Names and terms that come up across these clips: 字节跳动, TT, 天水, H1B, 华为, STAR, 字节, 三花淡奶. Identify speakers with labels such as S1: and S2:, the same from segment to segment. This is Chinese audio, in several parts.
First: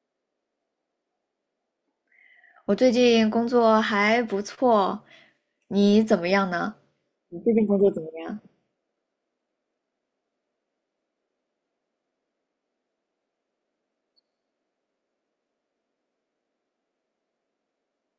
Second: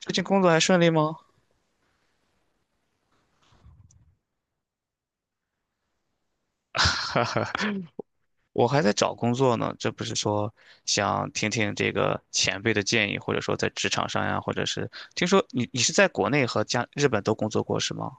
S1: 最近工作还顺利吗？
S2: 我最近工作还不错，你怎么样呢？你最近工作怎么 样？
S1: 我还在找工作呢，这不是说想听听这个前辈的建议，或者说在职场上呀，或者是听说你是在国内和加日本都工作过是吗？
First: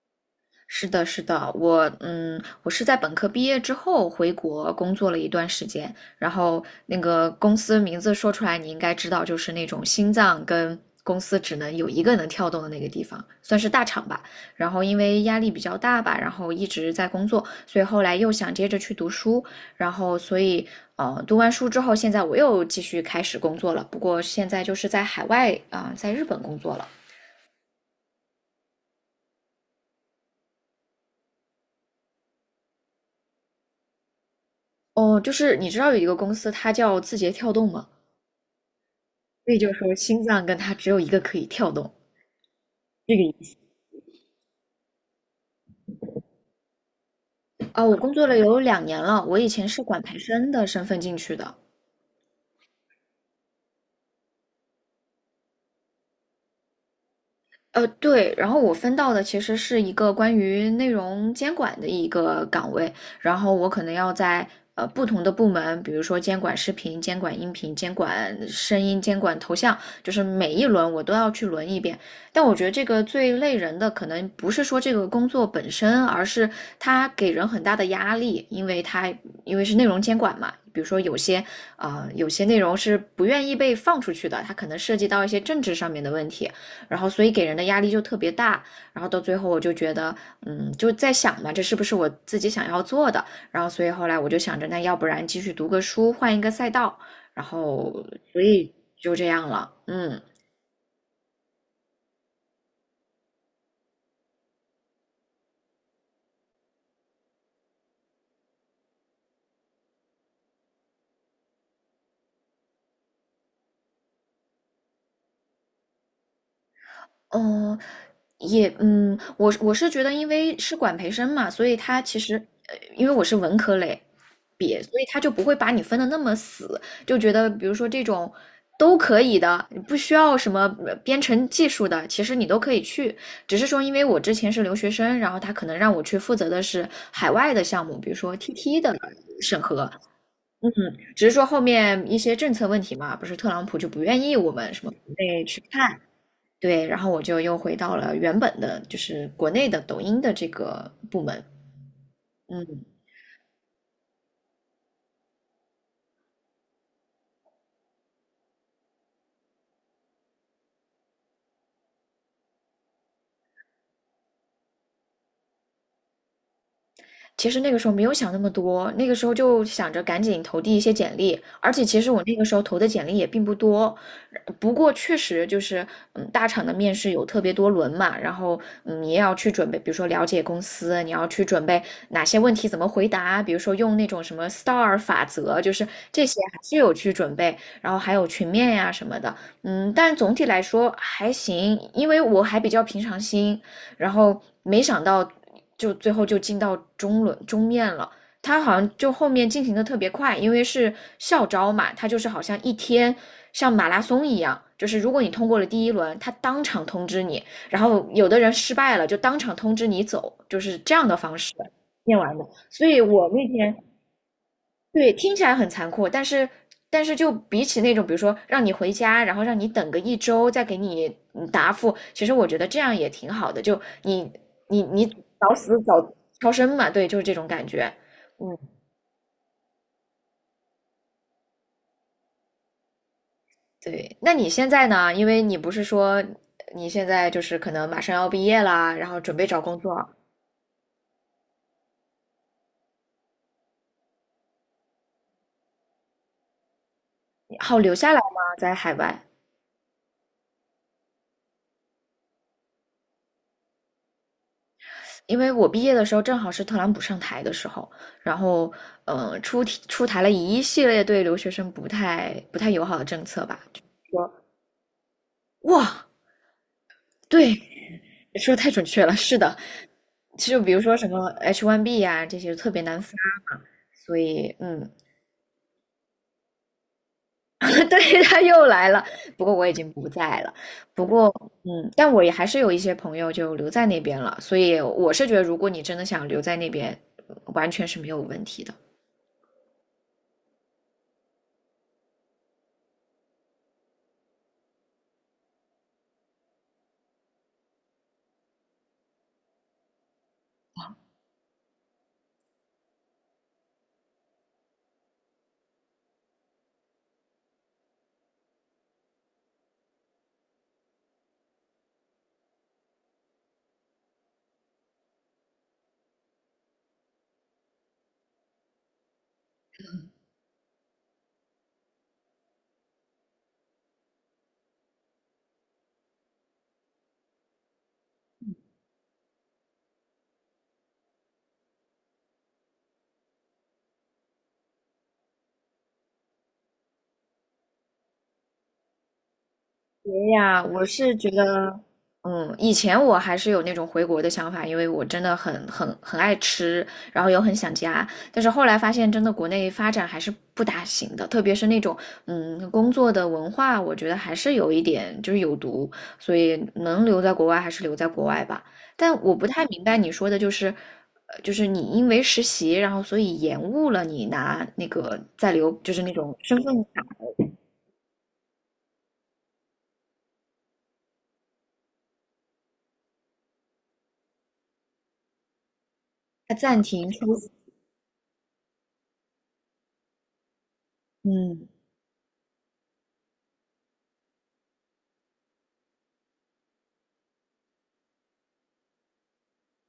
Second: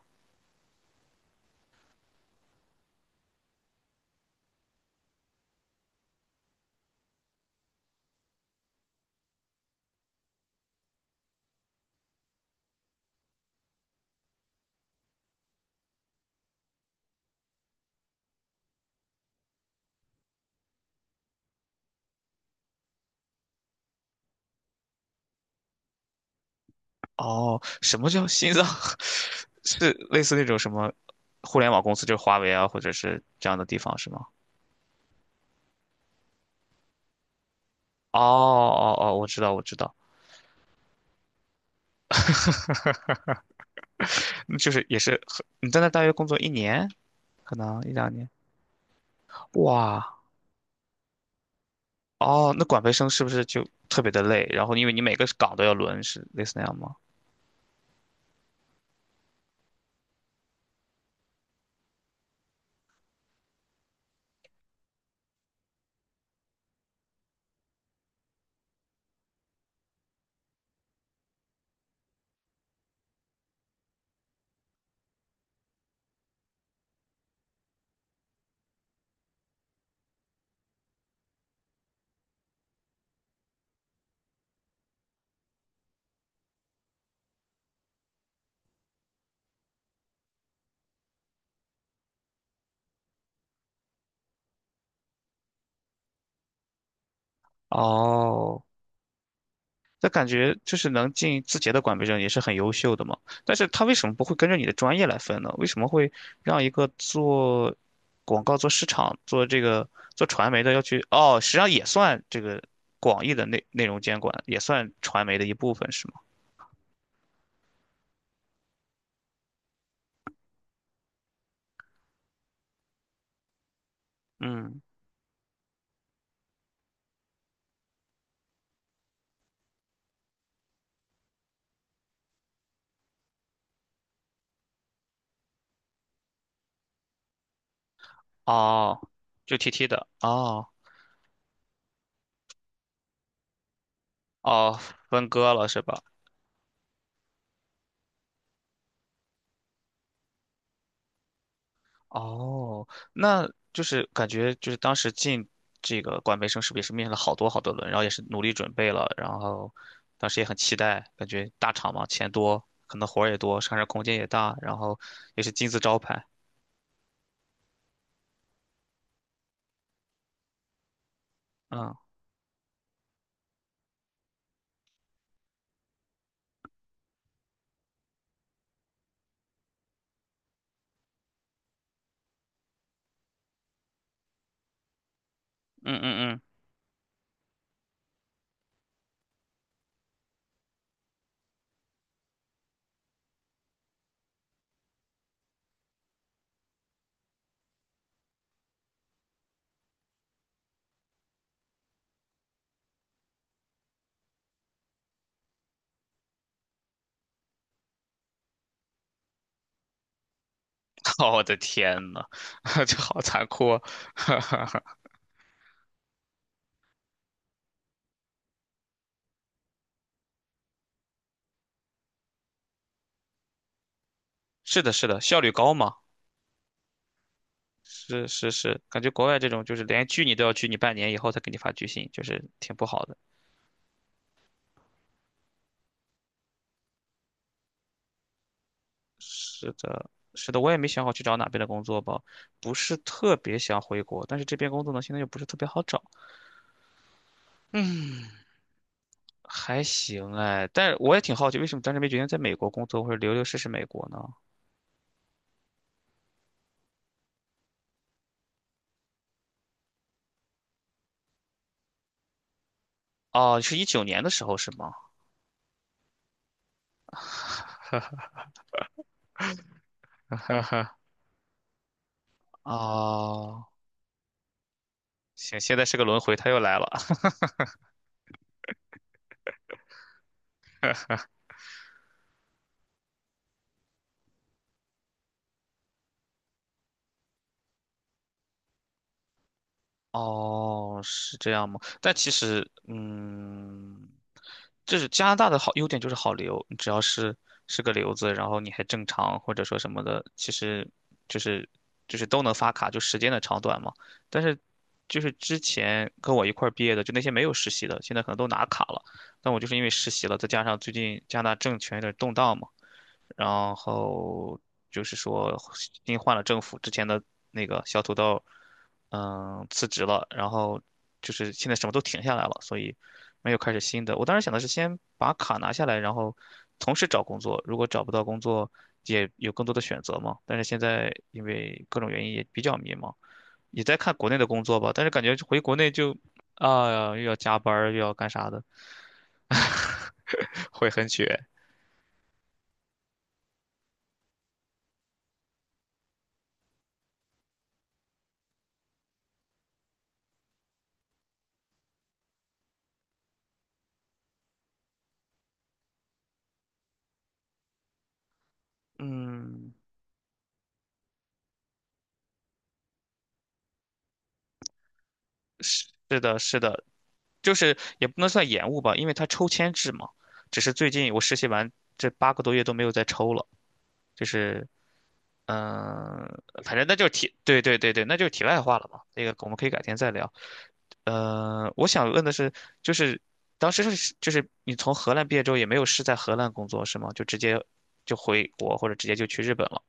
S2: 是的，是的，我是在本科毕业之后回国工作了一段时间，然后那个公司名字说出来你应该知道，就是那种心脏跟公司只能有一个能跳动的那个地方，算是大厂吧。然后因为压力比较大吧，然后一直在工作，所以后来又想接着去读书，然后所以读完书之后，现在我又继续开始工作了，不过现在就是在海外啊，在日本工作了。
S1: 哦，什么叫心脏？是类似那种什么互联网公司，就是华为啊，或者是这样的地方是吗？
S2: 哦，就是你知道有一个公司，它叫字节跳动吗？
S1: 哦哦哦，我知道
S2: 所以
S1: 我
S2: 就
S1: 知道，
S2: 说心脏跟它只有一个可以跳动，这个意
S1: 嗯就是也是很你在那大约工作1年，可
S2: 思
S1: 能
S2: 啊。
S1: 一
S2: 我
S1: 两
S2: 工作
S1: 年，
S2: 了有2年了，我以前是管
S1: 哇，
S2: 培生的身份进去的，
S1: 哦，那管培生是不是就特别的累？然后因为你每个岗都要轮，是类似那样吗？
S2: 对，然后我分到的其实是一个关于内容监管的一个岗位，然后我可能要在不同的部门，比如说监管视频、监管音频、监管声音、监管头像，就是每一轮我都要去轮一遍。但我觉得这个最累人的，可能不是说这个工作本身，而是它给人很大的压力，因为是内容监管嘛。比如说有些，啊有些内容是不愿意被放出去的，它可能涉及到一些政治上面的问题，然后所以给人的压力就特别大，然后到最后我就觉得，嗯，就在想嘛，这是不是我自己想要做的？然后所以后来我就想着，那要不然继续读个书，换一个赛道，然后所
S1: 哦，
S2: 以就这样了，
S1: 那
S2: 嗯。
S1: 感觉就是能进字节的管培生也是很优秀的嘛。但是他为什么不会跟着你的专业来分呢？为什么会让一个做广告、做市场、做这个做传媒的要去？哦，实际上也算这个广义的内容监管，也算传媒的一部分，是吗？
S2: 嗯，我是觉得，因为是管培生嘛，所以他其实，因为我是文科类毕
S1: 嗯，
S2: 业，所以他就不会把你分的那么死，就觉得比如说这种都可以的，你不需要什么编程技术的，其实你都可以去。只是说，因为我之前是留学生，然后他可能让我去负责的是海外的项目，比如说 TT 的
S1: 哦，就
S2: 审
S1: TT
S2: 核，
S1: 的，哦
S2: 嗯，只是说后面一些政策问题嘛，不是特朗普就不愿意我们
S1: 哦，
S2: 什么国
S1: 分
S2: 内
S1: 割
S2: 去
S1: 了是
S2: 看。
S1: 吧？
S2: 对，然后我就又回到了原本的，就是国内的抖音的这个部门。
S1: 哦，
S2: 嗯。
S1: 那就是感觉就是当时进这个管培生是不是也是面试了好多好多轮，然后也是努力准备了，然后当时也很期待，感觉大厂嘛，钱多，可能活儿也多，上升空间也大，然后也是金字招牌。
S2: 其实那个时候没有想那么多，那个时候就想着赶紧投递一些简历，而且其
S1: 嗯
S2: 实我那个时候投的简历也并不多，不过确实就是，嗯，大厂的面试有特别多轮嘛，然后嗯，你也要去准备，比如说了解公司，你要去准备哪些问题怎么回答，比如说用那种什么 STAR 法则，就是
S1: 嗯
S2: 这
S1: 嗯
S2: 些
S1: 嗯，
S2: 还是有去准备，然后还有群面呀、什么的，嗯，但总体来说还行，因为我还比较平常心，然后没想到就最后就进到中轮中面了。他好像就后面进行的特别快，因为是校招嘛，他就是好像一天像马拉松一样，就是如果你通过了第一轮，他当场通知你，然后有的人失败了就当场通知你走，就是这样的 方
S1: 我
S2: 式
S1: 的天
S2: 念
S1: 呐，
S2: 完的。所
S1: 这
S2: 以
S1: 好
S2: 我
S1: 残
S2: 那
S1: 酷
S2: 天
S1: 啊！
S2: 对，听起来很残酷，但是就比起那种，比如说让你回家，然后让你等个1周再给你答复，其实我觉得这样也挺好的，就你你
S1: 是的，
S2: 你
S1: 是的，效率
S2: 早
S1: 高
S2: 死早
S1: 嘛，
S2: 超生嘛，对，就是这种感觉。
S1: 是是
S2: 嗯，
S1: 是，感觉国外这种就是连拒你都要拒你半年以后才给你发拒信，就是挺不好的。
S2: 对。那你现在呢？因为你不是说你现在就是可能马上要毕业啦，然后准备找
S1: 是
S2: 工作，
S1: 的，是的，我也没想好去找哪边的工作吧，不是特别想回国，但是这边工作呢，现在又不是特别好找，
S2: 好留下来吗？在海外？
S1: 还行哎，但是我也挺好奇，为什么当时没决定在美国工作或者留试试美国呢？
S2: 因为我毕业的时候正好是特朗普上台的时候，然后出题出台了一系列对留学生不太友好的政策吧，
S1: 哦，是
S2: 就
S1: 19年的
S2: 说
S1: 时候是吗？
S2: 哇，对，说得太准确了，是的，
S1: 哈
S2: 就比如说
S1: 哈，
S2: 什么 H1B 呀、这些特别难发嘛，
S1: 哦，
S2: 所以嗯，
S1: 行，现在是个轮回，他又来了。
S2: 对，他又来了，不过我已经不在了，不过嗯，但我也还是有一些朋友就留在那边了，所以我是觉得如果你真的想留在那边，完全是没有问题的。
S1: 哦，是这样吗？但其实，就是加拿大的好优点就是好留，你只要是个留子，然后你还正常或者说什么的，其实就是就是都能发卡，就时间的长短嘛。但是就是之前跟我一块儿毕业的，就那些没有实习的，现在可能都拿卡了。但我就是因为实习了，再加上最近加拿大政权有点动荡嘛。然后就是说新换了政府，之前的那个小土豆，辞职了，然后就是现在什么都停下来了，所以没有开始新的。我当时想的是先把卡拿下来，然后同时找工作，如果找不到工作，也有更多的选择嘛。但是现在因为各种原因也比较迷茫，也在看国内的工作吧，但是感觉回国内就啊，又要加班儿又要干啥的，
S2: 哎呀，我
S1: 会很
S2: 是
S1: 卷。
S2: 觉得，嗯，以前我还是有那种回国的想法，因为我真的很很爱吃，然后又很想家。但是后来发现，真的国内发展还是不大行的，特别是那种，嗯，工作的文化，我觉得还是有一点就是有毒，所以能留在国外还是留在国外吧。但我不太
S1: 嗯，
S2: 明白你说的就是，就是你因为实习，然后所以延误了你拿那个在留，
S1: 是
S2: 就是那种
S1: 的，
S2: 身
S1: 是
S2: 份
S1: 的，
S2: 卡，
S1: 就是也不能算延误吧，因为它抽签制嘛。只是最近我实习完这8个多月都没有再抽了，就是嗯、
S2: 它
S1: 反
S2: 暂
S1: 正那就
S2: 停
S1: 是题，
S2: 出，
S1: 对对对对，那就是题外话了嘛。那个我们可以改天再聊。
S2: 嗯。
S1: 我想问的是，就是当时是就是你从荷兰毕业之后也没有是在荷兰工作是吗？就直接就回国或者直接就去日本了？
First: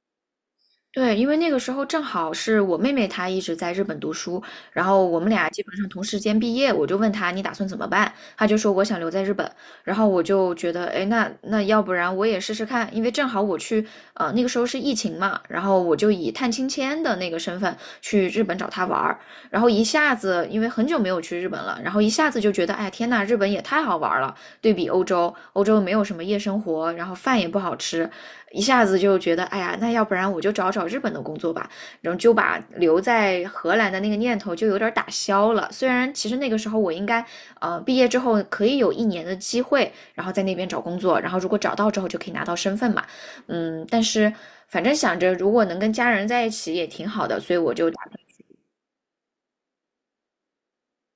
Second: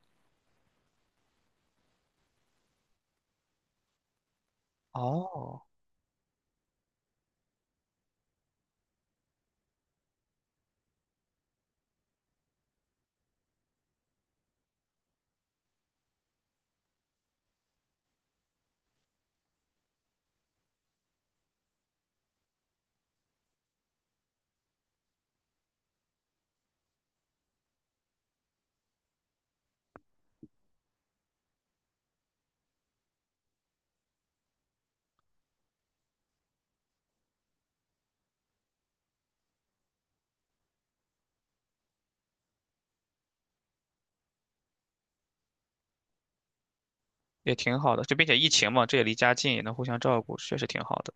S2: 对，因为那个时候正好是我妹妹她一直在日本读书，然后我们俩基
S1: 哦，
S2: 本上同时间毕业，我就问她你打算怎么办，她就说我想留在日本，然后我就觉得，哎，那要不然我也试试看，因为正好我去，那个时候是疫情嘛，然后我就以探亲签的那个身份去日本找她玩儿，然后一下子因为很久没有去日本了，然后一下子就觉得，哎，天呐，日本也太好玩儿了，对比欧洲，欧洲没有什么夜生活，然后饭也不好吃，一下子就觉得，哎呀，那要不然我就找找日本的工作吧，然后就把留在荷兰的那个念头就有点打消了。虽然其实那个时候我应该，毕业之后可以有1年的机会，然后在那边找工作，然后如果找到之后就可以拿到身份嘛，嗯，但是反正想着如果能跟家人在一起也挺好的，
S1: 也
S2: 所以我
S1: 挺
S2: 就
S1: 好
S2: 打
S1: 的，
S2: 算，
S1: 就并且疫情嘛，这也离家近，也能互相照顾，确实挺好的。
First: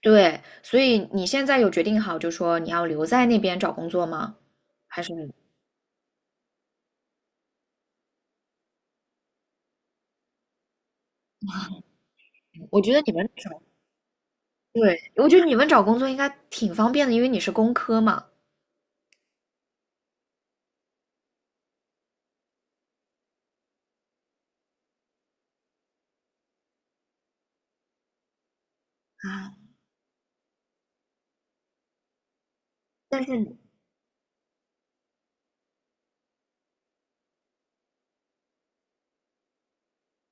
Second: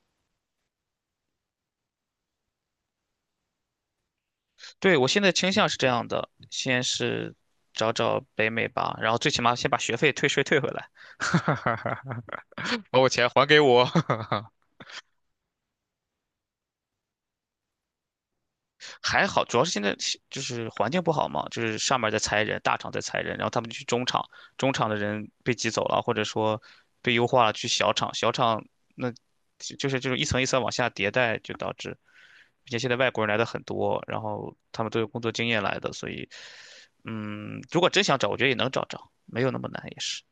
S2: 对，所以你现在有决定好，就说你要留在那边找工作吗？
S1: 对，
S2: 还
S1: 我
S2: 是
S1: 现在倾向是这样的，先是找找北美吧，然后最起码先把学费退税退回来，
S2: 我 觉
S1: 把
S2: 得
S1: 我
S2: 你
S1: 钱
S2: 们
S1: 还给
S2: 找，
S1: 我。
S2: 对，我觉得你们找工作应该挺方便的，因为你是工科嘛。
S1: 还好，主要是现在就是环境不好嘛，就是上面在裁人，大厂在裁人，然后他们就去中厂，中厂的人被挤走了，或者说被优化了去小厂，小厂那
S2: 啊，
S1: 就是这种一层一层往下迭代，就导致，并且现在外
S2: 但
S1: 国人
S2: 是
S1: 来的
S2: 你
S1: 很多，然后他们都有工作经验来的，所以，如果真想找，我觉得也能找着，没有那么难，也是。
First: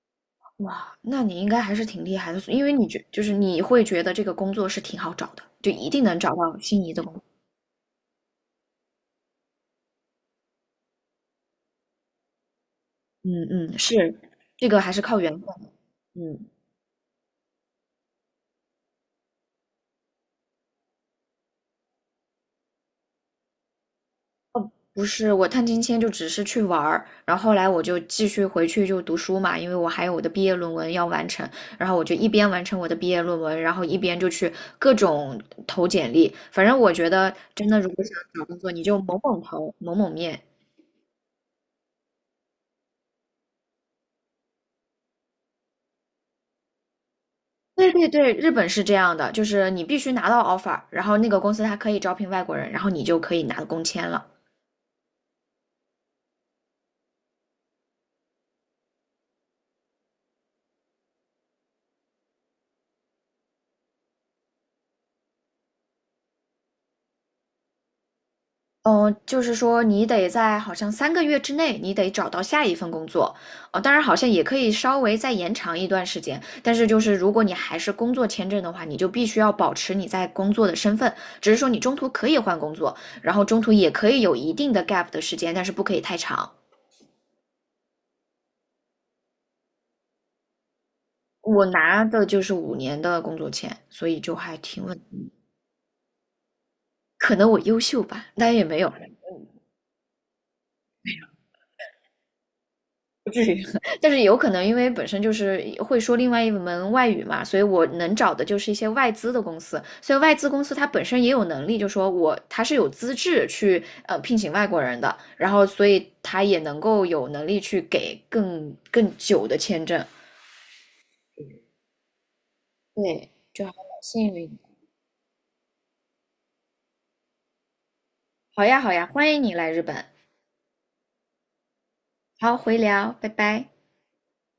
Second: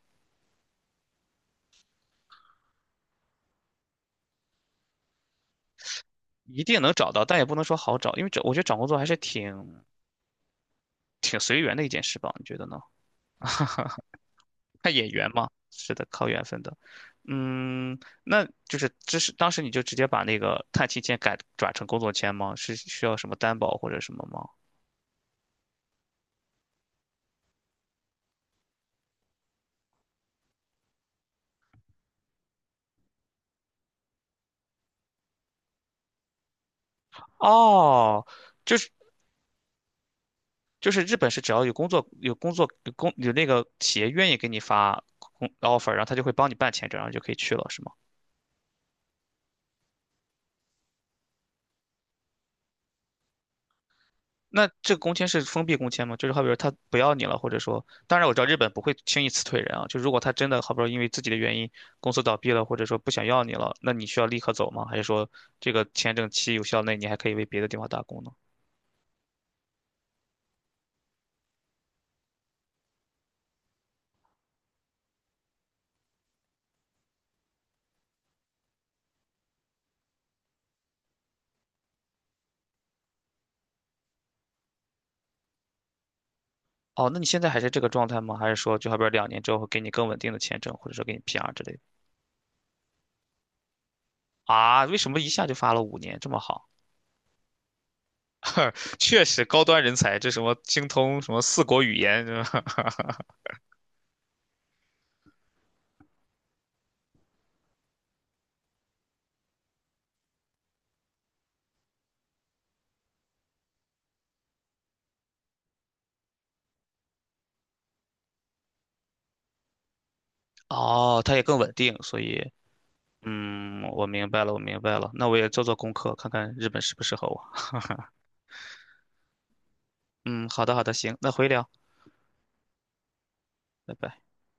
S2: 哇，那你应该还是挺厉害的，因为你觉就是你会觉得这个工作是挺好找的，就一定能找到
S1: 一定
S2: 心
S1: 能
S2: 仪的
S1: 找
S2: 工作。
S1: 到，但也不能说好找，因为找我觉得找工作还是挺随缘的一件事吧，你觉得呢？
S2: 嗯嗯，是，这个还
S1: 看
S2: 是
S1: 眼
S2: 靠
S1: 缘
S2: 缘分
S1: 嘛，
S2: 的
S1: 是的，靠
S2: 嗯，
S1: 缘分的。嗯，那就是这是当时你就直接把那个探亲签改转成工作签吗？是需要什么担保或者什么吗？
S2: 哦，不是，我探亲签就只是去玩儿，然后后来我就继续回去就读书嘛，因为我还有我的毕业论文要完成，然后我就一边完成我的毕业论文，然后一边就去各种投简历。反正我觉得真的，如果想
S1: 哦，
S2: 找工作，
S1: 就
S2: 你
S1: 是
S2: 就猛猛投，猛猛面，
S1: 就是日本是只要有工作有工作有工有那个企业愿意给你发工 offer，然后他就会帮你办签证，然后就可以去了，是
S2: 对
S1: 吗？
S2: 对对，日本是这样的，就是你必须拿到 offer，然后那个公司它可以招聘外国人，然后你就可以拿工签了。
S1: 那这个工签是封闭工签吗？就是好比说他不要你了，或者说，当然我知道日本不会轻易辞退人啊。就如果他真的好比说因为自己的原因公司倒闭了，或者说不想要你了，那你需要立刻走吗？还是说这个签证期有效内你还可以为别的地方打工呢？
S2: 嗯，就是说你得在好像3个月之内，你得找到下一份工作。哦，当然好像也可以稍微再延长一段时间，但是就是如果你还是工作签证的话，你就必须要保持你在工作的身份，只是说你中途可以换工作，然后中途也可以有一定的 gap 的时间，但是不可以太长。
S1: 哦，那你现在还是这个状态吗？还是说就好比说两年之后会给你更稳定的签证，或者说给你 PR 之
S2: 我
S1: 类的？
S2: 拿的就是5年的工作签，所以就还
S1: 啊，
S2: 挺
S1: 为
S2: 稳。
S1: 什么一下就发了5年这么好？
S2: 可能我优秀吧，当然也没有，
S1: 确实高端人才，这什么精通什么四国语言，是吧？
S2: 不至于。但是有可能，因为本身就是会说另外一门外语嘛，所以我能找的就是一些外资的公司。所以外资公司它本身也有能力，就说我它是有资质去聘请外国人的，然后所以它也能够有能力去给更久的签证。
S1: 哦，他也更稳定，所以。
S2: 对，
S1: 我明
S2: 幸
S1: 白了，
S2: 运。
S1: 我明白了。那我也做做功课，看看日本适不适合我。
S2: 好呀，好呀，欢迎你来日本。
S1: 嗯，好的，好的，行，那回聊，
S2: 好，回聊，拜拜。
S1: 拜拜。